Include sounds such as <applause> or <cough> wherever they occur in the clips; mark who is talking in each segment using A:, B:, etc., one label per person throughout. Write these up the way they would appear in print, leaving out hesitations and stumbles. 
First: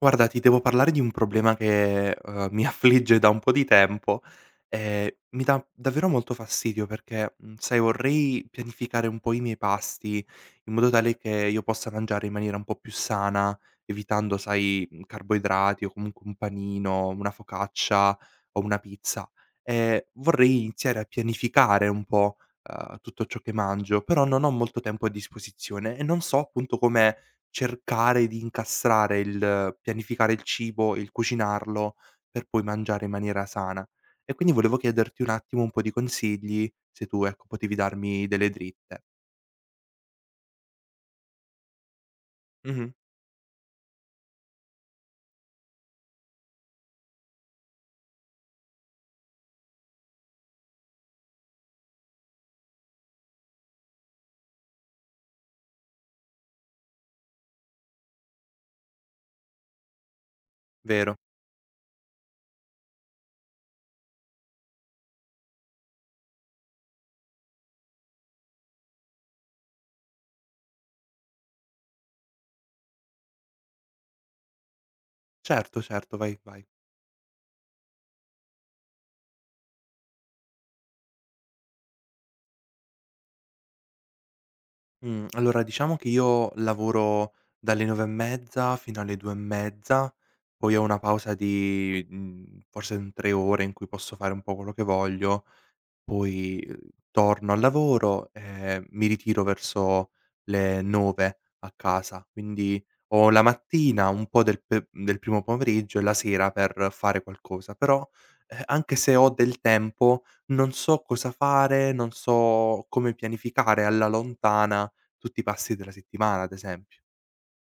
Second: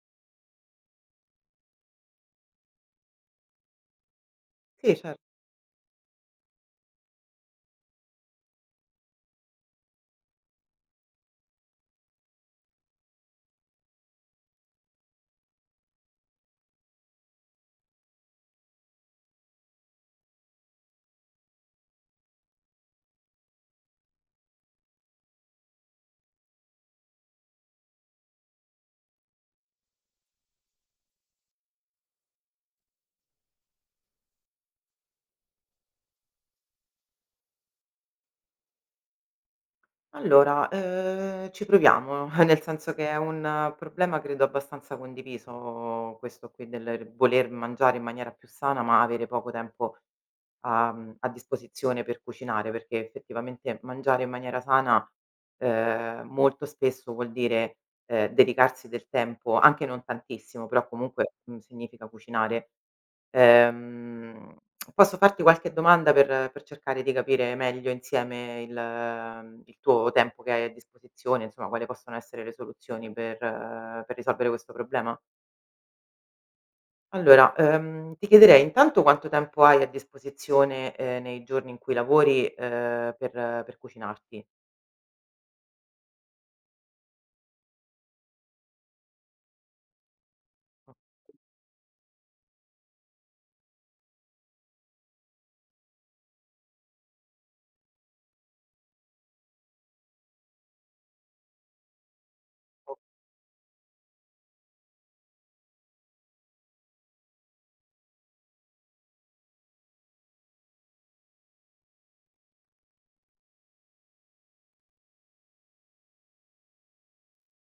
A: Guarda, ti devo parlare di un problema che, mi <laughs> affligge da un po' di tempo
B: Sì, cer
A: e mi dà davvero molto fastidio perché, sai, vorrei pianificare un po' i miei pasti in modo tale che io possa mangiare in maniera un po' più sana, evitando, sai, carboidrati o comunque un panino, una focaccia o una pizza. Vorrei iniziare a pianificare un po', tutto ciò che mangio, però non ho molto tempo a disposizione e non so appunto come cercare di incastrare il pianificare il cibo, il cucinarlo, per poi mangiare in maniera sana. E quindi volevo chiederti un attimo un po' di consigli, se tu, ecco, potevi darmi delle dritte.
B: allora, ci proviamo, <laughs> nel
A: Mh-mh,
B: senso che è un problema credo abbastanza condiviso questo qui del voler mangiare in maniera più sana, ma avere poco tempo a disposizione per cucinare, perché effettivamente mangiare in maniera sana, molto spesso vuol dire, dedicarsi del tempo, anche non tantissimo, però
A: vero.
B: comunque, significa cucinare. Ehm, Posso farti qualche domanda per cercare di capire meglio insieme il tuo tempo che hai a disposizione, insomma, quali possono essere le soluzioni per risolvere questo problema?
A: Certo, certo, vai, vai.
B: Allora, ti chiederei intanto quanto tempo hai a disposizione, nei giorni in cui lavori, per cucinarti?
A: Mhmm, allora diciamo che io lavoro dalle 9 e mezza fino alle 2 e mezza, poi ho una pausa di, forse un 3 ore in cui posso fare un po' quello che voglio. Poi, torno al lavoro e mi ritiro verso le 9 a casa, quindi ho la mattina, un po' del pe del primo pomeriggio e la sera per fare qualcosa. Però, anche se ho del tempo, non so cosa fare, non so come pianificare alla lontana tutti i passi della settimana, ad esempio.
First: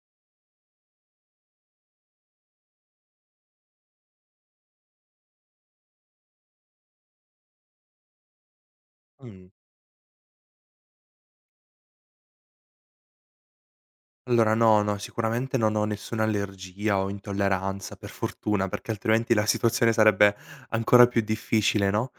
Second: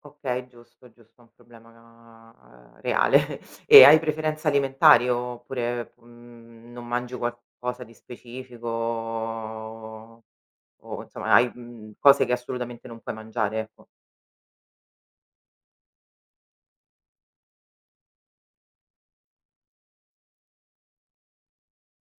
B: Okay, giusto, giusto, è un problema, reale. <laughs> E hai preferenze alimentari oppure, non mangi qualcosa di specifico
A: Mh.
B: o insomma hai, cose che assolutamente non puoi mangiare, ecco.
A: Allora no, no, sicuramente non ho nessuna allergia o intolleranza, per fortuna, perché altrimenti la situazione sarebbe ancora più difficile, no,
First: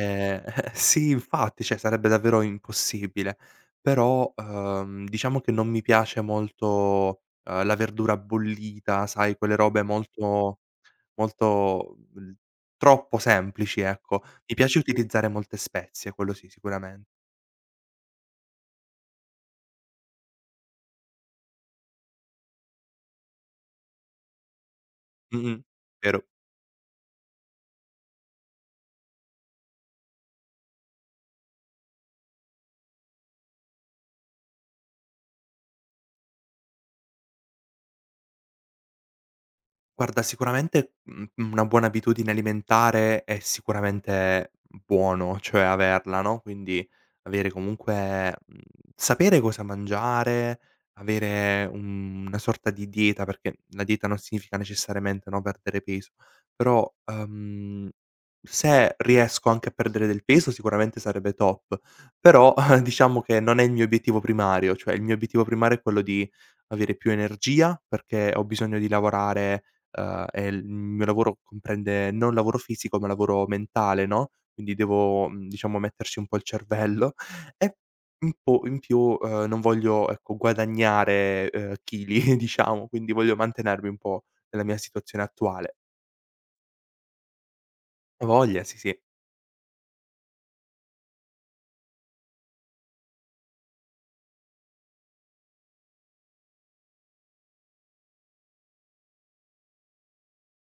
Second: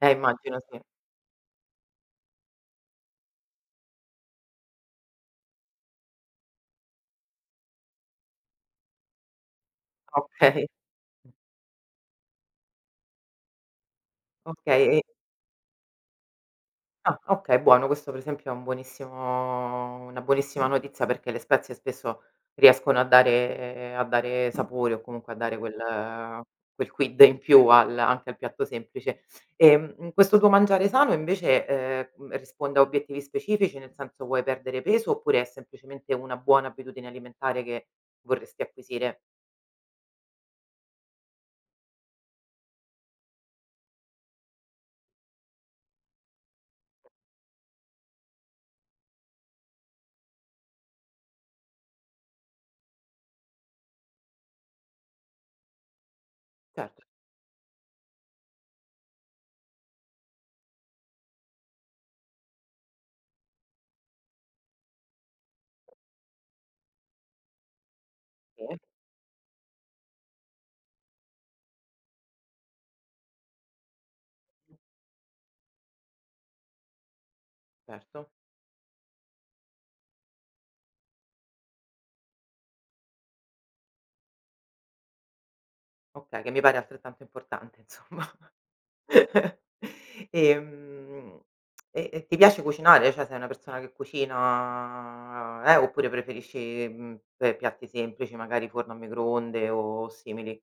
B: Immagino
A: <laughs>
B: sì.
A: sì, infatti, cioè sarebbe davvero impossibile. Però, diciamo che non mi piace molto, la verdura bollita, sai, quelle robe molto
B: Okay. <laughs>
A: molto troppo semplici, ecco. Mi piace
B: Okay, e
A: utilizzare molte spezie, quello sì, sicuramen
B: Ah, okay, buono. Questo per esempio è un buonissimo una buonissima notizia perché le spezie spesso riescono a dare sapore o comunque a dare
A: mh-mh, vero.
B: quel quid in più al anche al piatto semplice. Questo tuo mangiare sano invece, risponde a obiettivi specifici? Nel senso vuoi perdere peso oppure è semplicemente una buona abitudine alimentare che vorresti acquisire?
A: Guarda, sicuramente, una buona abitudine alimentare è sicuramente buono, cioè averla, no, quindi avere comunque sapere cosa mangiare, avere un una sorta di dieta, perché la dieta non significa necessariamente, no, perdere peso, però,
B: Certo,
A: se riesco anche a perdere del peso sicuramente sarebbe top, però <laughs> diciamo che non è il mio obiettivo primario, cioè il mio obiettivo primario è quello di avere più energia, perché ho
B: sì,
A: bisogno di lavorare e il mio lavoro comprende non lavoro fisico, ma lavoro mentale, no, quindi devo, diciamo metterci un po' il cervello <laughs> e
B: certo.
A: in più, non voglio, ecco, guadagnare, chili <laughs> diciamo, quindi voglio mantenermi un po' nella mia situazione attuale.
B: Okay, che mi pare altrettanto importante <laughs> insomma.
A: A voglia, sì, sì.
B: <laughs> Ehm, e ti piace cucinare? Cioè sei una persona che cucina, oppure preferisci, pe piatti semplici, magari forno a microonde o simili?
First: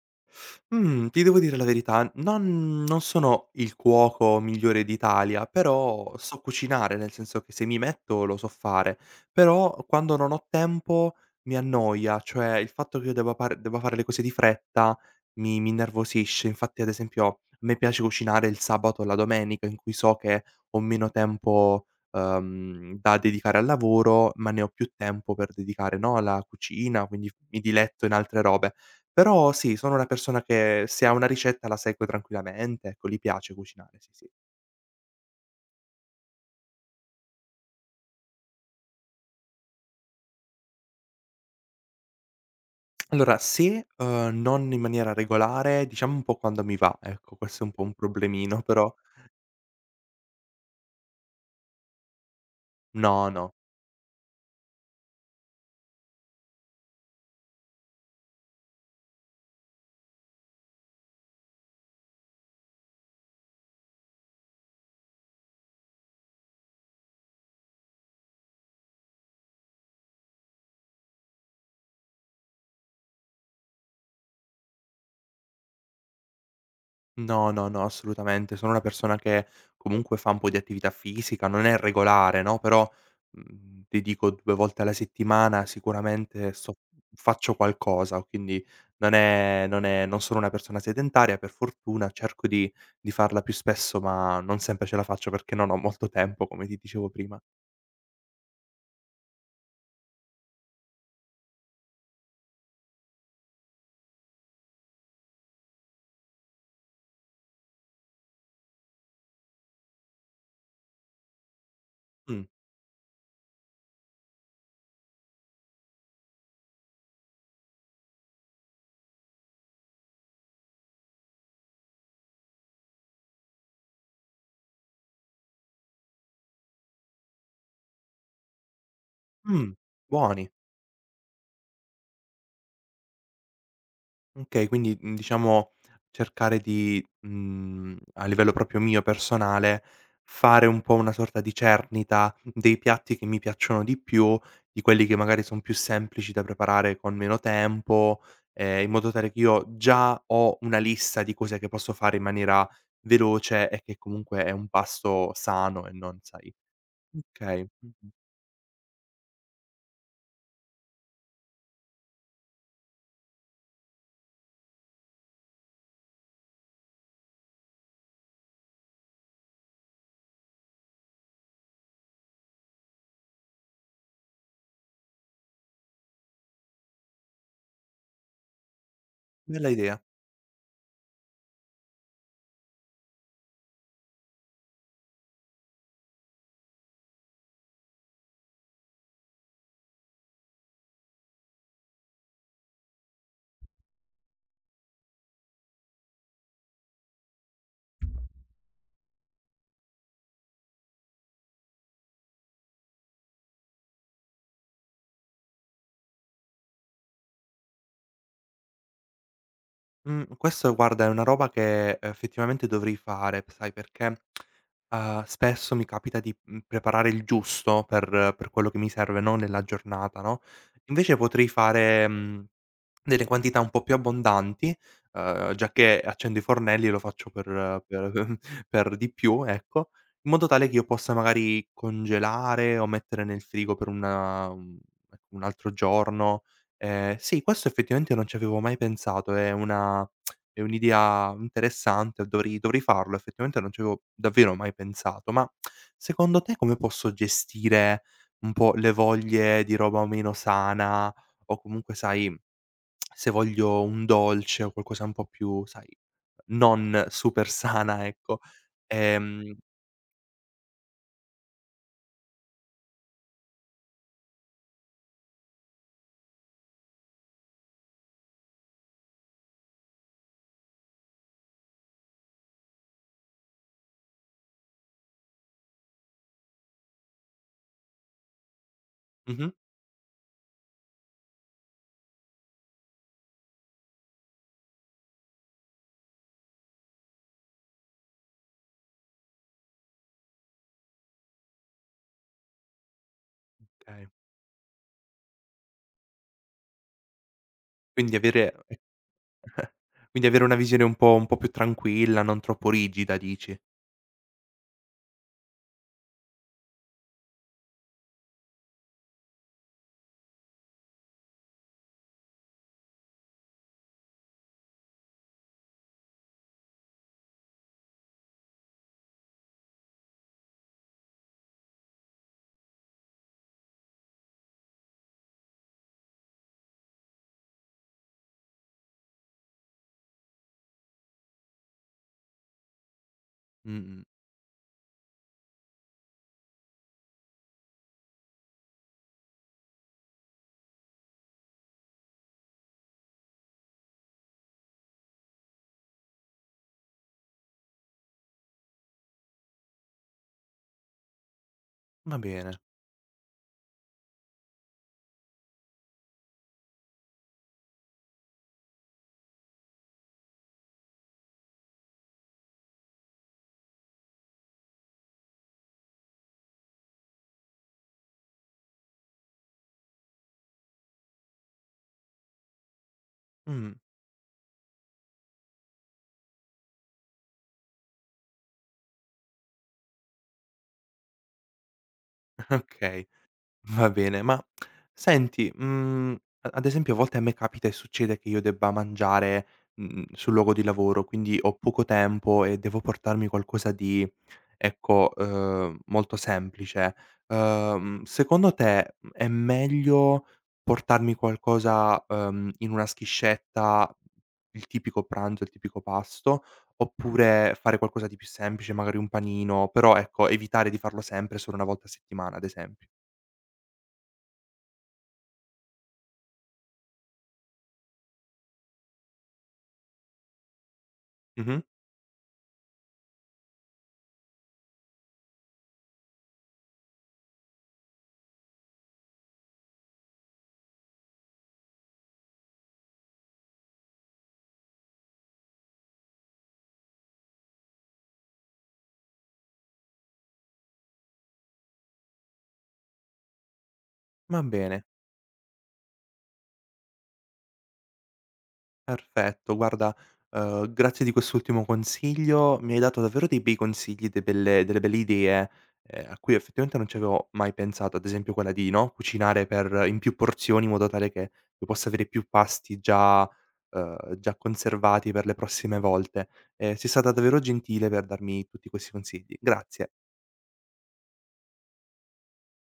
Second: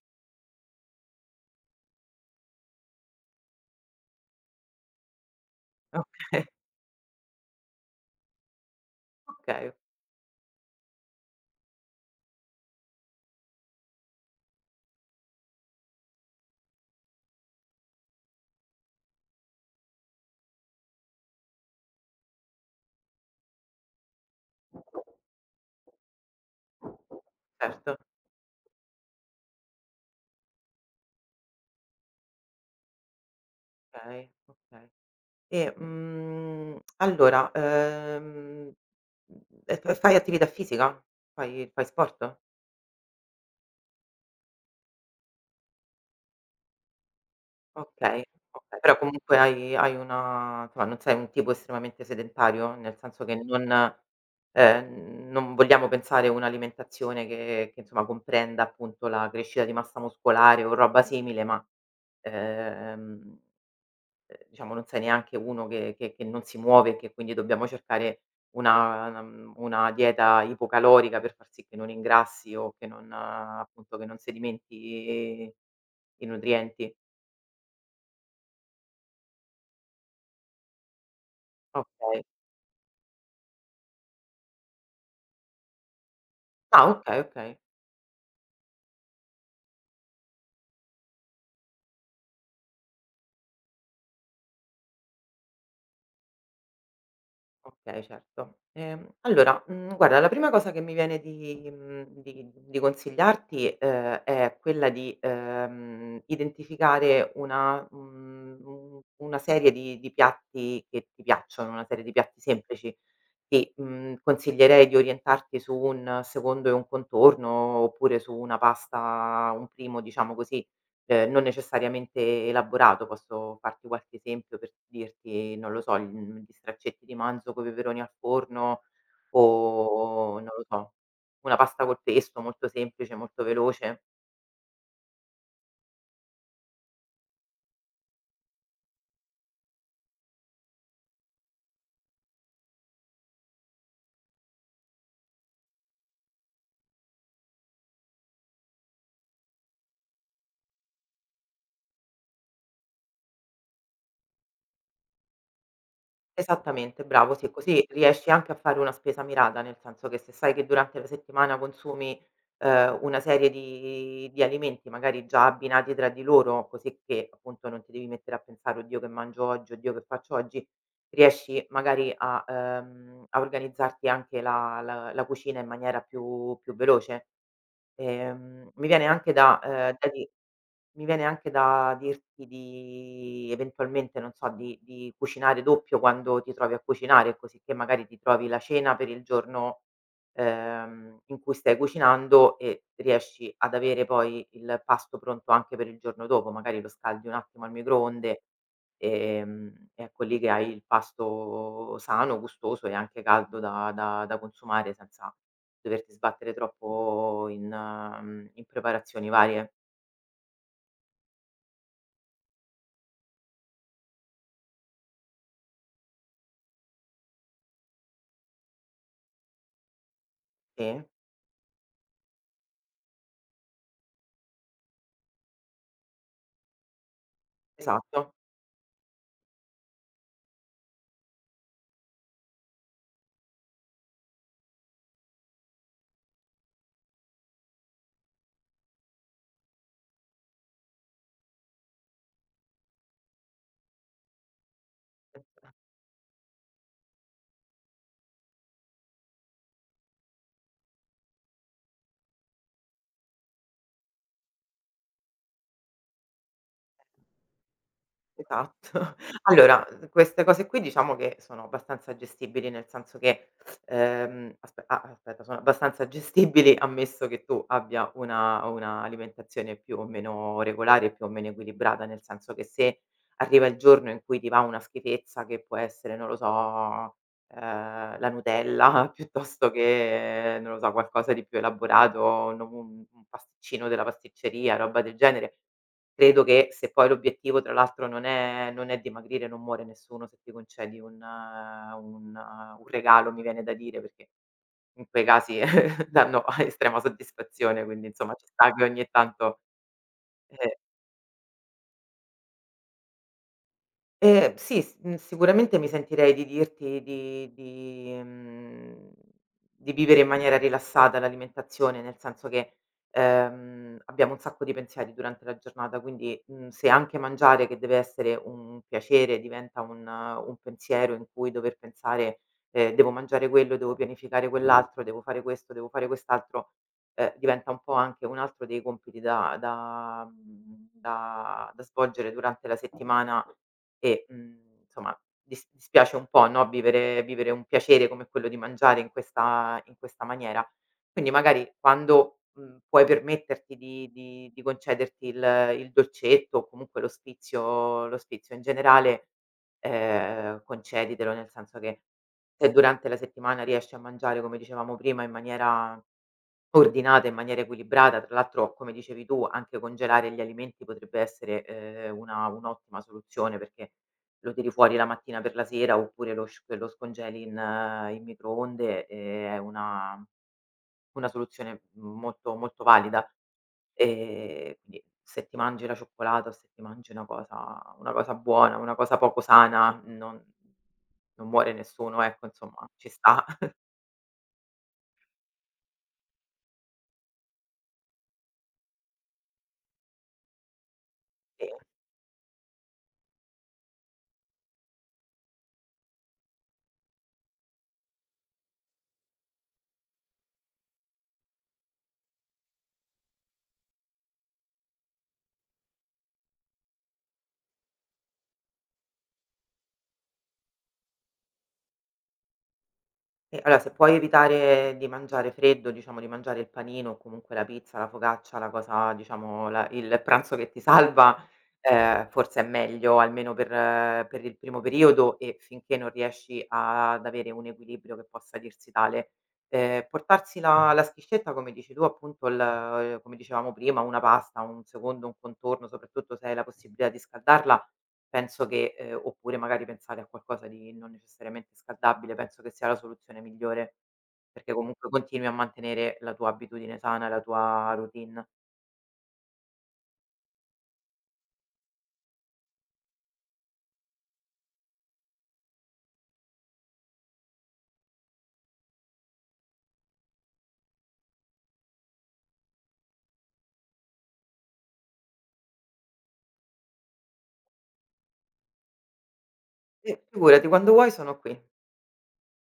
A: Mhmm, Ti devo dire la verità, non sono il cuoco migliore d'Italia, però so
B: Okay, <laughs>
A: cucinare, nel senso che se mi metto lo so fare.
B: okay,
A: Però quando non ho tempo mi annoia, cioè il fatto che io debba par debba fare le cose di fretta mi innervosisce. Infatti, ad esempio, a me piace cucinare il sabato o la domenica in cui so che ho meno tempo, da dedicare al lavoro, ma ne ho più tempo per dedicare, no, alla cucina, quindi mi
B: certo,
A: diletto in altre robe. Però sì, sono una persona che se ha una ricetta la segue tranquillamente, ecco, gli piace cucinare, sì,
B: okay,
A: sì.
B: okay. E, allora, e f fai attività fisica? Fai sport?
A: Allora se, non in maniera regolare, diciamo un po' quando mi va, ecco, questo è un po' un
B: Okay,
A: problemino,
B: okay,
A: però
B: però comunque hai una insomma non sei un tipo estremamente sedentario? Nel senso
A: no,
B: che
A: no.
B: non non vogliamo pensare un'alimentazione che insomma comprenda appunto la crescita di massa muscolare o roba simile, ma, ehm, diciamo non sei neanche uno che non si muove e che quindi dobbiamo cercare una una dieta ipocalorica per far sì che non ingrassi o che non appunto che non sedimenti i nutrienti.
A: No, no, no, assolutamente. Sono una persona che comunque fa un po' di attività fisica, non è
B: Okay.
A: regolare, no, però, ti dico 2 volte alla settimana sicuramente sto
B: Ah okay,
A: faccio
B: okay,
A: qualcosa, quindi non sono una persona sedentaria per fortuna, cerco di farla più spesso, ma non sempre ce la faccio perché non ho molto tempo, come ti dicevo prima.
B: okay, certo. Allora, guarda la prima cosa che mi viene di consigliarti, è quella di, identificare un una serie di piatti che ti piacciono, una serie di piatti
A: Mh,
B: semplici, Sì, consiglierei di orientarti su un secondo e un contorno, oppure su una pasta un primo, diciamo così, non necessariamente elaborato. Posso farti qualche esempio per dirti, non lo so, gli straccetti di manzo coi peperoni al forno
A: mh,
B: o non
A: buoni.
B: lo so, una pasta col pesto molto semplice, molto veloce.
A: Okay, quindi, diciamo cercare di, a livello proprio mio personale, fare un po' una sorta di cernita dei piatti che mi piacciono di più, di quelli che magari son più semplici da preparare con meno tempo, in modo tale che io già ho una lista di cose che posso fare in maniera veloce e che comunque è un pasto sano e non sai.
B: Esattamente, bravo, sì,
A: Okay,
B: così
A: mh-mh,
B: riesci anche a fare una spesa mirata, nel senso che se sai che durante la settimana consumi, una serie di alimenti magari già abbinati tra di loro, così che appunto non ti devi mettere a pensare: "Oddio che mangio oggi, oddio che faccio oggi", riesci magari a a organizzarti anche la cucina in maniera più veloce. Mi viene anche da
A: bella idea.
B: da di mi viene anche da dirti di eventualmente, non so, di cucinare doppio quando ti trovi a cucinare, cosicché magari ti trovi la cena per il giorno, in cui stai cucinando e riesci ad avere poi il pasto pronto anche per il giorno dopo, magari lo scaldi un attimo al microonde, ehm, e mm, ecco lì che hai il pasto sano, gustoso e anche caldo da consumare senza doverti sbattere troppo in in preparazioni varie.
A: Mhmm, Questo guarda è una roba che effettivamente dovrei fare, sai perché, spesso mi capita di, preparare il giusto per quello che mi serve, no, nella giornata, no,
B: Sì?
A: invece potrei fare, mhmm delle quantità un po' più abbondanti, giacché accendo i fornelli lo faccio per
B: Esatto,
A: <laughs> per di più, ecco, in modo tale che io possa magari congelare o mettere nel frigo per ecco, un altro giorno. Sì, questo effettivamente non ci avevo mai pensato, è un'idea interessante, dovrei farlo, effettivamente non ci avevo davvero mai pensato. Ma secondo te come posso gestire un po' le voglie di roba meno sana o comunque sai se voglio un dolce o qualcosa un po' più, sai, non super sana, ecco,
B: esatto. <laughs>
A: ehm
B: Allora, queste cose qui diciamo che sono abbastanza gestibili, nel senso che, aspetta, sono abbastanza gestibili <laughs> ammesso che tu abbia una alimentazione più o meno regolare e più o meno equilibrata, nel senso che se arriva il giorno in cui ti va una schifezza che può essere, non lo so, ehm, la Nutella <laughs>
A: mh-mh,
B: piuttosto che, non lo so, qualcosa di più elaborato, no un pasticcino della pasticceria, roba del genere. Credo che se poi l'obiettivo tra l'altro non è dimagrire, non muore nessuno se ti concedi un un regalo, mi viene da dire,
A: okay.
B: perché in quei casi <laughs> danno estrema soddisfazione, quindi
A: Quindi
B: insomma ci
A: avere
B: sta
A: e
B: che ogni tanto,
A: quindi avere una
B: eh
A: visione un po' più tranquilla, non troppo rigida dici.
B: Sì, sicuramente mi sentirei di dirti di vivere in maniera rilassata l'alimentazione, nel senso che, abbiamo un sacco di pensieri durante la giornata, quindi, se anche mangiare, che deve essere un piacere, diventa un pensiero in cui dover pensare, "Devo mangiare quello, devo pianificare quell'altro, devo fare questo, devo fare quest'altro", diventa un po' anche un altro dei compiti da da mhmm, da da svolgere durante la settimana,
A: Mh-mh,
B: e, insomma dispiace un po', no, vivere un piacere come quello di mangiare in questa maniera. Quindi magari quando, puoi permetterti di concederti il dolcetto o comunque lo sfizio in generale, conceditelo, nel senso che
A: va bene.
B: se durante la settimana riesci a mangiare, come dicevamo prima, in maniera ordinata in maniera equilibrata, tra l'altro come dicevi tu anche congelare gli alimenti potrebbe essere, una un'ottima soluzione perché lo tiri fuori la mattina per la sera oppure lo scongeli in in microonde, è una soluzione molto, molto valida.
A: Mh,
B: Quindi se ti mangi la cioccolata o se ti mangi una cosa buona, una cosa poco sana, non muore nessuno, ecco
A: <laughs>
B: insomma,
A: okay,
B: ci sta.
A: va bene. Ma senti, a ad esempio a volte a me capita e succede che io debba mangiare, sul luogo di lavoro, quindi ho poco
B: <laughs>
A: tempo e devo portarmi qualcosa di ecco, molto semplice. Secondo te, è meglio portarmi qualcosa, in una schiscetta, il tipico pranzo, il tipico pasto, oppure fare qualcosa di più semplice, magari un panino, però ecco, evitare di farlo sempre solo una volta a settimana, ad esempio.
B: E allora se puoi evitare di mangiare freddo, diciamo di mangiare il panino o comunque la pizza, la focaccia, la cosa diciamo la il pranzo che ti salva,
A: Mh-mh.
B: forse è meglio almeno per il primo periodo e finché non riesci a- ad avere un equilibrio che possa dirsi tale. Portarsi la schiscetta come dici tu appunto il come dicevamo prima, una pasta, un secondo, un contorno, soprattutto se hai la possibilità di scaldarla. Penso che oppure magari pensare a qualcosa di non necessariamente scaldabile, penso che sia la soluzione migliore,
A: Va
B: perché
A: bene.
B: comunque continui a mantenere la tua abitudine sana, la tua routine.
A: Perfetto, guarda, grazie di quest'ultimo consiglio, mi hai dato davvero dei bei consigli, de belle delle belle idee, a cui effettivamente non ci avevo mai pensato, ad esempio quella di, no, cucinare per in più porzioni in modo tale che io possa avere più pasti già conservati per le prossime volte. Sei stata davvero gentile per darmi tutti questi consigli. Grazie.
B: Sì. Figurati, quando vuoi sono qui.